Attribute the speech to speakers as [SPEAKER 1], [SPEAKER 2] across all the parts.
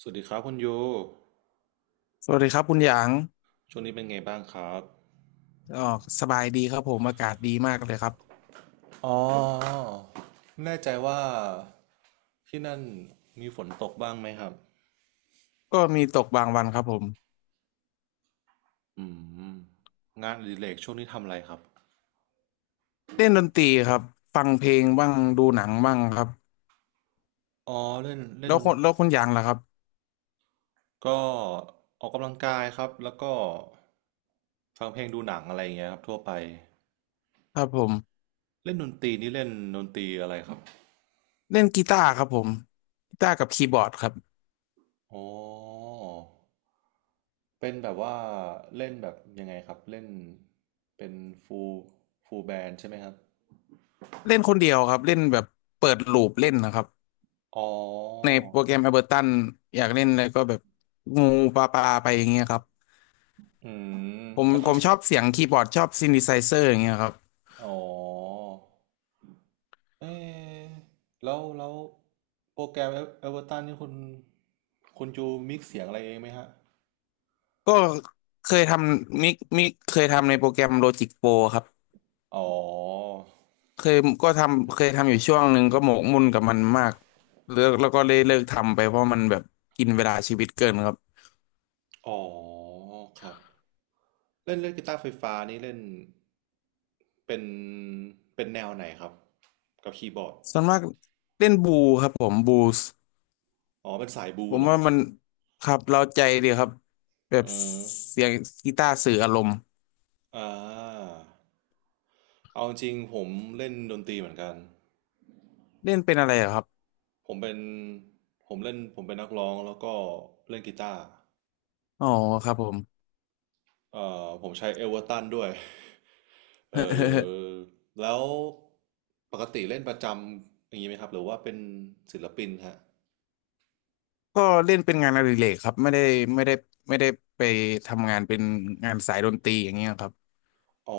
[SPEAKER 1] สวัสดีครับคุณโย
[SPEAKER 2] สวัสดีครับคุณหยาง
[SPEAKER 1] ช่วงนี้เป็นไงบ้างครับ
[SPEAKER 2] อ๋อสบายดีครับผมอากาศดีมากเลยครับ
[SPEAKER 1] อ๋อไม่แน่ใจว่าที่นั่นมีฝนตกบ้างไหมครับ
[SPEAKER 2] ก็มีตกบางวันครับผม
[SPEAKER 1] อืมงานอดิเรกช่วงนี้ทำอะไรครับ
[SPEAKER 2] เล่นดนตรีครับ ฟังเพลงบ้าง ดูหนังบ้างครับ
[SPEAKER 1] อ๋อเล่นเล่น
[SPEAKER 2] แล้ว
[SPEAKER 1] ดน
[SPEAKER 2] คนแล้วคุณหยางล่ะครับ
[SPEAKER 1] ก็ออกกำลังกายครับแล้วก็ฟังเพลงดูหนังอะไรอย่างเงี้ยครับทั่วไป
[SPEAKER 2] ครับผม
[SPEAKER 1] เล่นดนตรีนี่เล่นดนตรีอะไรครับ
[SPEAKER 2] เล่นกีตาร์ครับผมกีตาร์กับคีย์บอร์ดครับ
[SPEAKER 1] อ๋อเป็นแบบว่าเล่นแบบยังไงครับเล่นเป็นฟูลฟูลแบนใช่ไหมครับ
[SPEAKER 2] เล่นคนเดียวครับเล่นแบบเปิดลูปเล่นนะครับ
[SPEAKER 1] อ๋อ
[SPEAKER 2] ในโปรแกรม Ableton อยากเล่นอะไรก็แบบงูปลาปลาไปอย่างเงี้ยครับ
[SPEAKER 1] อืม
[SPEAKER 2] ผม
[SPEAKER 1] แล้วท
[SPEAKER 2] ผมชอบเสียงคีย์บอร์ดชอบซิน t ิไซเซอร์อย่างเงี้ยครับ
[SPEAKER 1] ำอ๋อเอ๊ะแล้ว โปรแกรมเอเวอร์ตันนี่คุณจูมิกซ์เสียงอะไรเองไหมฮะ
[SPEAKER 2] ก็เคยทำมิกเคยทำในโปรแกรม Logic Pro ครับ
[SPEAKER 1] อ๋อ
[SPEAKER 2] เคยก็ทำเคยทำอยู่ช่วงหนึ่งก็หมกมุ่นกับมันมากเลิกแล้วก็เลยเลิกทำไปเพราะมันแบบกินเวลาชีวิตเกินครับ
[SPEAKER 1] อ๋อครับเล่นเล่นกีตาร์ไฟฟ้านี่เล่น เป็น เป็นแนวไหนครับ กับคีย์บอร์ด
[SPEAKER 2] ส่วนมากเล่นบูครับผมบูส
[SPEAKER 1] อ๋อ เป็นสายบลู
[SPEAKER 2] ผม
[SPEAKER 1] เหรอ
[SPEAKER 2] ว่ามันครับเราใจดีครับแบบ
[SPEAKER 1] อืม
[SPEAKER 2] เสียงกีตาร์สื่ออารมณ์
[SPEAKER 1] อ่าเอาจริงผมเล่นดนตรีเหมือนกัน
[SPEAKER 2] เล่นเป็นอะไรเหรอครับ
[SPEAKER 1] ผมเป็นผมเป็นนักร้องแล้วก็เล่นกีตาร์
[SPEAKER 2] อ๋อครับผม
[SPEAKER 1] ผมใช้เอเวอร์ตันด้วย เออ แล้วปกติเล่นประจำอย่างนี้ไหมครับหรือว่าเป็นศิลปินฮะ
[SPEAKER 2] ก็เล่นเป็นงานอดิเรกครับไม่ได้ไม่ได้ไปทำงานเป็นงานสายดนตรีอย่างเงี้ยครับ
[SPEAKER 1] อ๋อ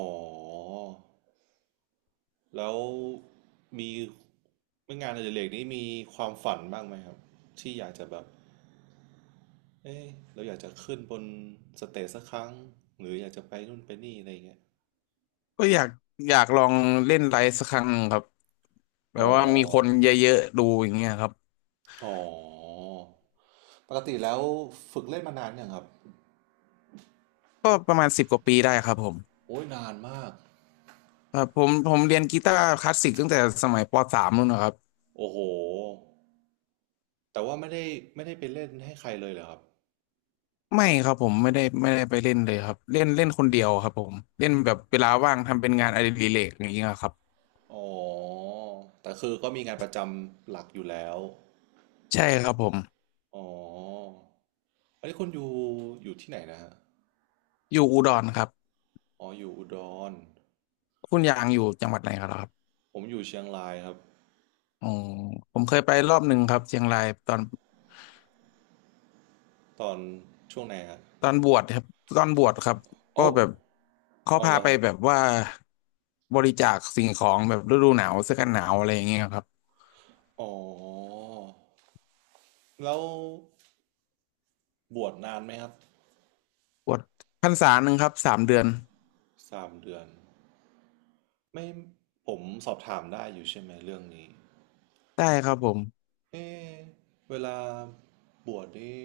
[SPEAKER 1] แล้วมีงานอดิเรกนี้มีความฝันบ้างไหมครับที่อยากจะแบบเอ้เราอยากจะขึ้นบนสเตจสักครั้งหรืออยากจะไปนู่นไปนี่อะไรอย่างเงี้ย
[SPEAKER 2] ก็อยากลองเล่นไลฟ์สักครั้งครับแบ
[SPEAKER 1] อ๋อ
[SPEAKER 2] บว่ามีคนเยอะๆดูอย่างเงี้ยครับ
[SPEAKER 1] อ๋อ ปกติแล้วฝึกเล่นมานานยังครับ
[SPEAKER 2] ก็ประมาณสิบกว่าปีได้ครับผม
[SPEAKER 1] โอ้ยนานมาก
[SPEAKER 2] ครับผมเรียนกีตาร์คลาสสิกตั้งแต่สมัยปสามนู่นนะครับ
[SPEAKER 1] โอ้โหแต่ว่าไม่ได้ไปเล่นให้ใครเลยเหรอครับ
[SPEAKER 2] ไม่ครับผมไม่ได้ไปเล่นเลยครับเล่นเล่นคนเดียวครับผมเล่นแบบเวลาว่างทำเป็นงานอดิเรกอย่างเงี้ยครับ
[SPEAKER 1] อ๋อแต่คือก็มีงานประจำหลักอยู่แล้ว
[SPEAKER 2] ใช่ครับผม
[SPEAKER 1] อ๋ออันนี้คุณอยู่อยู่ที่ไหนนะฮะ
[SPEAKER 2] อยู่อุดรครับ
[SPEAKER 1] อ๋ออยู่อุดร
[SPEAKER 2] คุณยางอยู่จังหวัดไหนครับ
[SPEAKER 1] ผมอยู่เชียงรายครับ
[SPEAKER 2] อ๋อผมเคยไปรอบหนึ่งครับเชียงรายตอน
[SPEAKER 1] ตอนช่วงไหนฮะ
[SPEAKER 2] ตอนบวชครับตอนบวชครับก็
[SPEAKER 1] อ๋อ
[SPEAKER 2] แบบเขา
[SPEAKER 1] อ๋อเหร
[SPEAKER 2] พา
[SPEAKER 1] อ
[SPEAKER 2] ไป
[SPEAKER 1] ครับ
[SPEAKER 2] แบบว่าบริจาคสิ่งของแบบฤดูหนาวเสื้อกันหนาวอะไรอย่างเงี้ยครับ
[SPEAKER 1] อ๋อแล้วบวชนานไหมครับ
[SPEAKER 2] บวชพรรษาหนึ่งครับสามเดือน
[SPEAKER 1] สามเดือนไม่ผมสอบถามได้อยู่ใช่ไหมเรื่องนี้
[SPEAKER 2] ได้ครับผม
[SPEAKER 1] เอะเวลาบวชนี่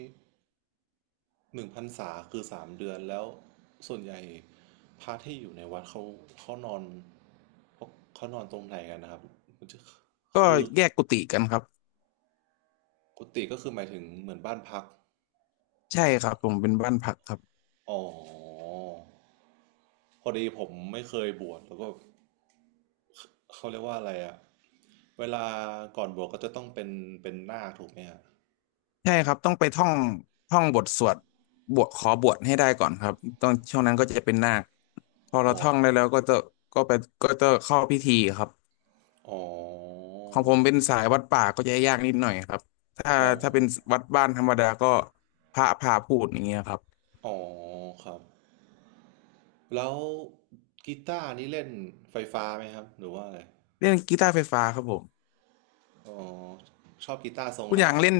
[SPEAKER 1] หนึ่งพรรษาคือสามเดือนแล้วส่วนใหญ่พระที่อยู่ในวัดเขาเขานอนเขาเขานอนตรงไหนกันนะครับมันจะ
[SPEAKER 2] ก็
[SPEAKER 1] คือ
[SPEAKER 2] แยกกุฏิกันครับ
[SPEAKER 1] กุฏิก็คือหมายถึงเหมือนบ้านพัก
[SPEAKER 2] ใช่ครับผมเป็นบ้านพักครับ
[SPEAKER 1] อ๋อพอดีผมไม่เคยบวชแล้วก็เขาเรียกว่าอะไรอะเวลาก่อนบวชก็จะต้องเป็นเป็นนาคถูกไหมฮะ
[SPEAKER 2] ใช่ครับต้องไปท่องบทสวดบวชขอบวชให้ได้ก่อนครับตอนช่วงนั้นก็จะเป็นนาคพอเรา
[SPEAKER 1] อ๋อ
[SPEAKER 2] ท่องได้แล้วก็จะก็ไปก็จะเข้าพิธีครับ
[SPEAKER 1] อ๋อ
[SPEAKER 2] ของผ
[SPEAKER 1] แบ
[SPEAKER 2] ม
[SPEAKER 1] บ
[SPEAKER 2] เป็นสายวัดป่าก็จะยากนิดหน่อยครับถ้า
[SPEAKER 1] อ๋อ
[SPEAKER 2] ถ้าเป็นวัดบ้านธรรมดาก็พระพาพูดอย่างเงี้ยครับ
[SPEAKER 1] อ๋อครับ แล้วกีตาร์นี่เล่นไฟฟ้าไหมครับหรือว่าอะไร
[SPEAKER 2] เล่นกีตาร์ไฟฟ้าครับผม
[SPEAKER 1] อ๋อชอบกีตาร์ทรง
[SPEAKER 2] คุณ
[SPEAKER 1] ไหน
[SPEAKER 2] อย่าง
[SPEAKER 1] ครับ
[SPEAKER 2] เล่น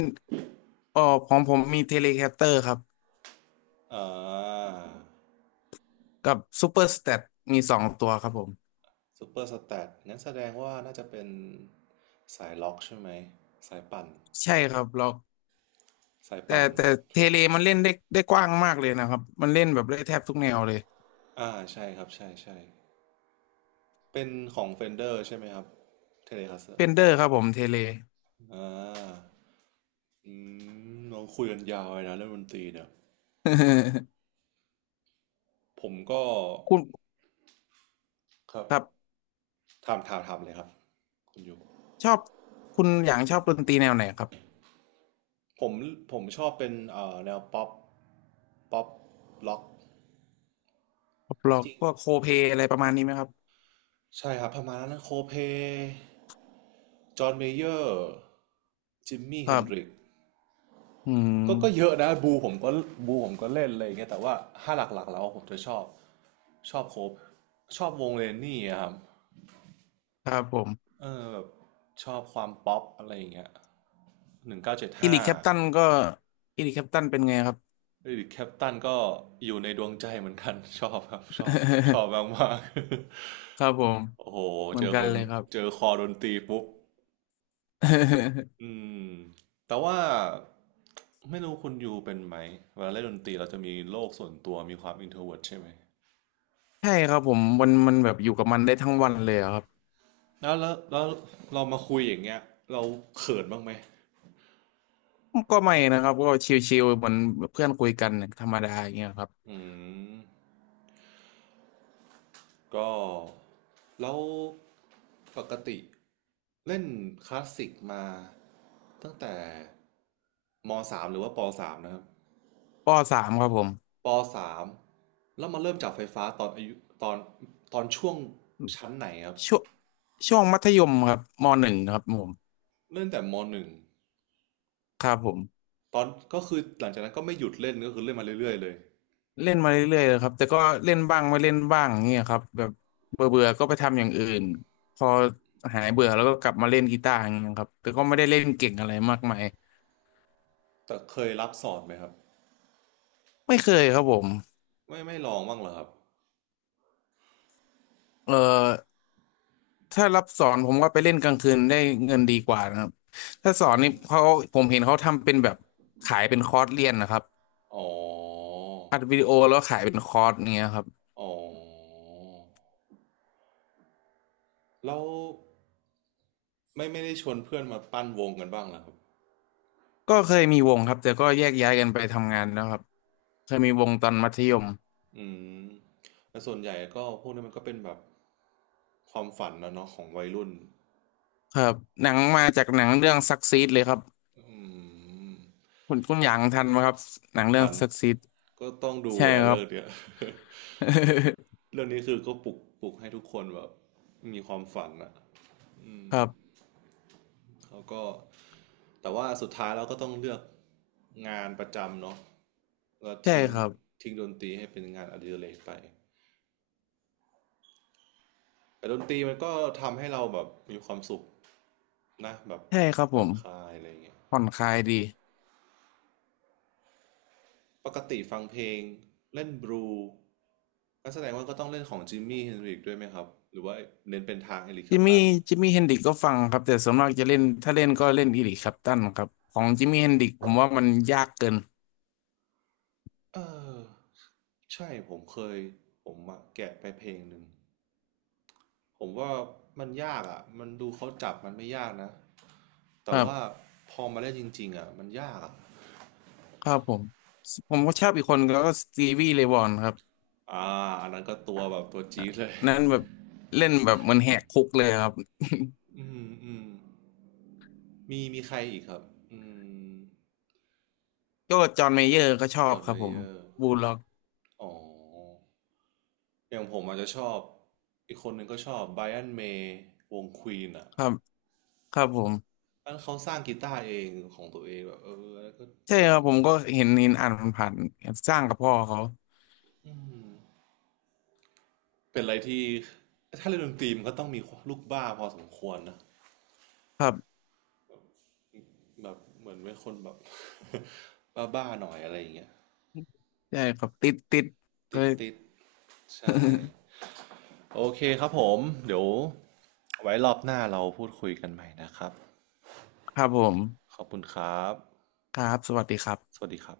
[SPEAKER 2] เอ๋อของผมมีเทเลแคสเตอร์ครับ
[SPEAKER 1] อ่า
[SPEAKER 2] กับซูเปอร์สเตตมีสองตัวครับผม
[SPEAKER 1] ซูเปอร์สแตทงั้นแสดงว่าน่าจะเป็นสายล็อกใช่ไหมสายปั่น
[SPEAKER 2] ใช่ครับ
[SPEAKER 1] สาย
[SPEAKER 2] แต่
[SPEAKER 1] ปั่น
[SPEAKER 2] แต่เทเลมันเล่นได้กว้างมากเลยนะครับมันเล่นแบบได้แทบทุกแนวเลย
[SPEAKER 1] อ่าใช่ครับใช่เป็นของเฟนเดอร์ใช่ไหมครับเทเลคาสเซอ
[SPEAKER 2] เฟ
[SPEAKER 1] ร์
[SPEAKER 2] นเดอร์ครับผมเทเล
[SPEAKER 1] อ่าอืมลองคุยกันยาวเลยนะเรื่องดนตรีเนี่ย ผมก็
[SPEAKER 2] คุณ
[SPEAKER 1] ครับ
[SPEAKER 2] ครับ
[SPEAKER 1] ถามเลยครับคุณอยู่
[SPEAKER 2] ชอบคุณอย่างชอบดนตรีแนวไหนครับ
[SPEAKER 1] ผมชอบเป็นแนวป๊อปป๊อปล็อกจ
[SPEAKER 2] ร็อก
[SPEAKER 1] ริง
[SPEAKER 2] พวกโคเพลอะไรประมาณนี้ไหมครับ
[SPEAKER 1] ๆใช่ครับประมาณนั้นโคเพจอห์นเมเยอร์จิมมี่
[SPEAKER 2] ค
[SPEAKER 1] เฮ
[SPEAKER 2] รั
[SPEAKER 1] นดริ
[SPEAKER 2] บ
[SPEAKER 1] ก
[SPEAKER 2] อืม
[SPEAKER 1] ก็เยอะนะบูผมก็บูผมก็เล่นอะไรอย่างเงี้ยแต่ว่าถ้าหลักๆแล้วผมจะชอบชอบโคบชอบวงเลนนี่อะครับ
[SPEAKER 2] ครับผม
[SPEAKER 1] เออแบบชอบความป๊อปอะไรอย่างเงี้ยหนึ่งเก้าเจ็ด
[SPEAKER 2] อิ
[SPEAKER 1] ห้า
[SPEAKER 2] ริกแคปตันก็อิริกแคปตันเป็นไงครับ
[SPEAKER 1] เดวิดแคปตันก็อยู่ในดวงใจเหมือนกัน ชอบครับชอบชอบมากๆ
[SPEAKER 2] ครับผม
[SPEAKER 1] โอ้โห
[SPEAKER 2] เหมื
[SPEAKER 1] เจ
[SPEAKER 2] อน
[SPEAKER 1] อ
[SPEAKER 2] กั
[SPEAKER 1] ค
[SPEAKER 2] น
[SPEAKER 1] น
[SPEAKER 2] เลยครับ
[SPEAKER 1] เจอคอดนตรีปุ๊บ อืมแต่ว่าไม่รู้คุณยูเป็นไหมเวลาเล่นดนตรีเราจะมีโลกส่วนตัวมีความอินเทรเวิร์ดใช่ไหม
[SPEAKER 2] ใช่ครับผมมันแบบอยู่กับมันได้ทั้งวันเลยอะครับ
[SPEAKER 1] แล้วเรามาคุยอย่างเงี้ยเราเขินบ้างไหม
[SPEAKER 2] ก็ไม่นะครับก็ชิลๆเหมือนเพื่อนคุยกันธรรมดาอย่างเงี้ยครับ
[SPEAKER 1] อืมก็แล้วปกติเล่นคลาสสิกมาตั้งแต่มสามหรือว่าปสามนะครับ
[SPEAKER 2] ปสามครับผม
[SPEAKER 1] ปสามแล้วมาเริ่มจับไฟฟ้าตอนอายุตอนช่วงชั้นไหนครับ
[SPEAKER 2] ช่วงช่วงมัธยมครับมหนึ่งครับผม
[SPEAKER 1] เล่นแต่มหนึ่ง
[SPEAKER 2] ครับผม
[SPEAKER 1] ตอนก็คือหลังจากนั้นก็ไม่หยุดเล่นก็คือเล่นมาเรื่อยๆเลย
[SPEAKER 2] เล่นมาเรื่อยๆเลยครับแต่ก็เล่นบ้างไม่เล่นบ้างเงี้ยครับแบบเบื่อเบื่อก็ไปทำอย่างอื่นพอหายเบื่อแล้วก็กลับมาเล่นกีตาร์อย่างเงี้ยครับแต่ก็ไม่ได้เล่นเก่งอะไรมากมาย
[SPEAKER 1] แต่เคยรับสอนไหมครับ
[SPEAKER 2] ไม่เคยครับผม
[SPEAKER 1] ไม่ลองบ้างเหรอครับ
[SPEAKER 2] เอ่อถ้ารับสอนผมว่าไปเล่นกลางคืนได้เงินดีกว่านะครับถ้าสอน
[SPEAKER 1] อ่
[SPEAKER 2] นี่เขา
[SPEAKER 1] า
[SPEAKER 2] ผมเห็นเขาทำเป็นแบบขายเป็นคอร์สเรียนนะครับ
[SPEAKER 1] อ๋อ
[SPEAKER 2] อัดวิดีโอแล้วขายเป็นคอร์สเงี้ยครับ
[SPEAKER 1] อ๋อแล้วไม่ไม่ได้ชวนเพื่อนมาปั้นวงกันบ้างเหรอครับ
[SPEAKER 2] ก็เคยมีวงครับแต่ก็แยกย้ายกันไปทำงานแล้วครับเคยมีวงตอนมัธยม
[SPEAKER 1] อืมแต่ส่วนใหญ่ก็พวกนี้มันก็เป็นแบบความฝันนะเนาะของวัยรุ่น
[SPEAKER 2] ครับหนังมาจากหนังเรื่องซักซีดเลยครับ
[SPEAKER 1] อืม
[SPEAKER 2] คุณหยางทันไหมครับหนังเรื่อง
[SPEAKER 1] ฐาน
[SPEAKER 2] ซักซีด
[SPEAKER 1] ก็ต้องดู
[SPEAKER 2] ใช่
[SPEAKER 1] แหละ
[SPEAKER 2] ครั
[SPEAKER 1] เรื่
[SPEAKER 2] บ
[SPEAKER 1] องเนี้ย เรื่องนี้คือก็ปลุกให้ทุกคนแบบมีความฝันอ่ะอื
[SPEAKER 2] ค
[SPEAKER 1] ม
[SPEAKER 2] รับ
[SPEAKER 1] แล้วก็แต่ว่าสุดท้ายเราก็ต้องเลือกงานประจำเนาะแล้ว
[SPEAKER 2] ใช่
[SPEAKER 1] ทิ้ง
[SPEAKER 2] ครับ
[SPEAKER 1] ทิ้งดนตรีให้เป็นงานอดิเรกไปแต่ดนตรีมันก็ทำให้เราแบบมีความสุขนะแบบ
[SPEAKER 2] ใช่ครับ
[SPEAKER 1] ผ่
[SPEAKER 2] ผ
[SPEAKER 1] อน
[SPEAKER 2] ม
[SPEAKER 1] คลายอะไรอย่างเงี้ย
[SPEAKER 2] ผ่อนคลายดี
[SPEAKER 1] ปกติฟังเพลงเล่นบลูงั้นแสดงว่าก็ต้องเล่นของจิมมี่เฮนริกด้วยไหมครับหรือว่าเน้นเป็นทางเอริกแคล
[SPEAKER 2] จิม
[SPEAKER 1] ปตั
[SPEAKER 2] มี่
[SPEAKER 1] น
[SPEAKER 2] จิมมี่เฮนดริกก็ฟังครับแต่ส่วนมากจะเล่นถ้าเล่นก็เล่นอีริคแคลปตันครับของจิมมี่เฮนดริกผมว่ามันยากเกิน
[SPEAKER 1] เออใช่ผมเคยผมอะแกะไปเพลงหนึ่งผมว่ามันยากอ่ะมันดูเขาจับมันไม่ยากนะ
[SPEAKER 2] ค
[SPEAKER 1] แต่
[SPEAKER 2] รั
[SPEAKER 1] ว่า
[SPEAKER 2] บ
[SPEAKER 1] พอมาเล่นจริงๆอ่ะมันยากอะ
[SPEAKER 2] ครับผมผมก็ชอบอีกคนก็สตีวีเลย์วอนครับ
[SPEAKER 1] อ่าอันนั้นก็ตัวแบบตัวจี๊ดเลย
[SPEAKER 2] นั้นแบบเล่นแบบเหมันแหกคุกเลยครับ
[SPEAKER 1] อืมมีใครอีกครับอืม
[SPEAKER 2] ก็จอห์นเมเยอร์ก็ชอ
[SPEAKER 1] จ
[SPEAKER 2] บ
[SPEAKER 1] อร์น
[SPEAKER 2] ค
[SPEAKER 1] เม
[SPEAKER 2] รับผ
[SPEAKER 1] เย
[SPEAKER 2] ม
[SPEAKER 1] อร์
[SPEAKER 2] บูลล็อก
[SPEAKER 1] อ๋ออย่างผมอาจจะชอบอีกคนหนึ่งก็ชอบไบรอันเมย์วงควีนอ่ะ
[SPEAKER 2] ครับครับผม
[SPEAKER 1] อันเขาสร้างกีตาร์เองของตัวเองแบบเออแล้วก็
[SPEAKER 2] ใช่
[SPEAKER 1] เจ๋ง
[SPEAKER 2] ครับผ
[SPEAKER 1] มา
[SPEAKER 2] ม
[SPEAKER 1] ก
[SPEAKER 2] ก็เห็นอ่านผ่านๆสร้างกับพ่อเขา
[SPEAKER 1] อืม เป็นอะไรที่ถ้าเล่นดนตรีมันก็ต้องมีลูกบ้าพอสมควรนะ
[SPEAKER 2] ครับ
[SPEAKER 1] แบบเหมือนเป็นคนแบบ บ้าๆหน่อยอะไรอย่างเงี้ย
[SPEAKER 2] ใช่ครับติดเค
[SPEAKER 1] ติด
[SPEAKER 2] ย
[SPEAKER 1] ติดๆใช่โอเคครับผมเดี๋ยวไว้รอบหน้าเราพูดคุยกันใหม่นะครับ
[SPEAKER 2] ครับผม
[SPEAKER 1] ขอบคุณครับ
[SPEAKER 2] ครับสวัสดีครั
[SPEAKER 1] ส
[SPEAKER 2] บ
[SPEAKER 1] วัสดีครับ